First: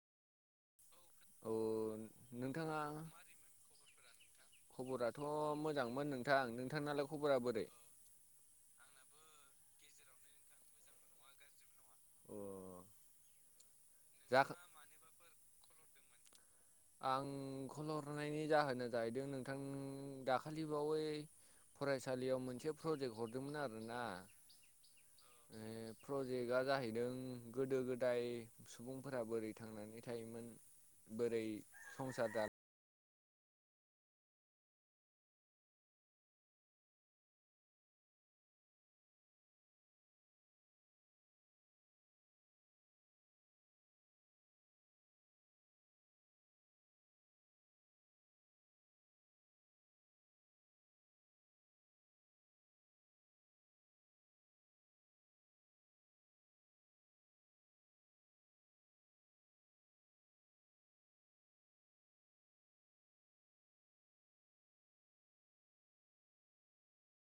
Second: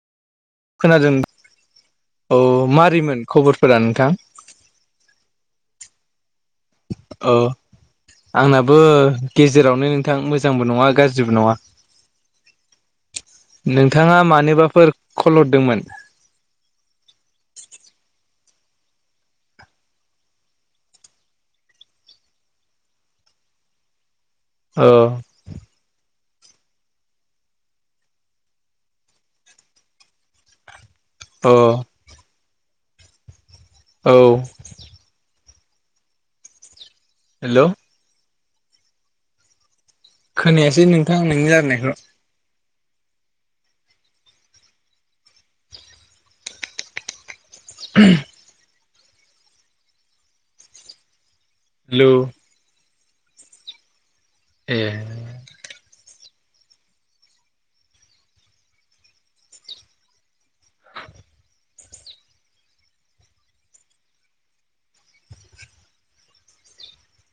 खोनादों। औ औ नोंथाङा मारैमोन खबरफोरा नोंथां? खबराथ' मोजांमोन नोंथां, नोंथांनालाय औ खबरा बोरै? आंनाबो गेजेरावनो नोंथां मोजांबो नङा गाज्रिबो नङा। अ नोंथाङा जाखो मानोबाफोर कल हरदोंमोन? आं कल हरनायनि जाहोना जाहैदों नोंथां दाखालि बावै फरायसालियाव मोनसे प्रजेक्ट हरदोंमोन आरोना अह। ओ प्रजेक्टआ जाहैदों गोदो गोदाय सुबुंफोरा बोरै थांनानै थायोमोन बोरै अ। [unintelligible] औ। हेल'? खोनायासै नोंथां नोंनि रायलायनायखो। [unintelligible] हेल' एह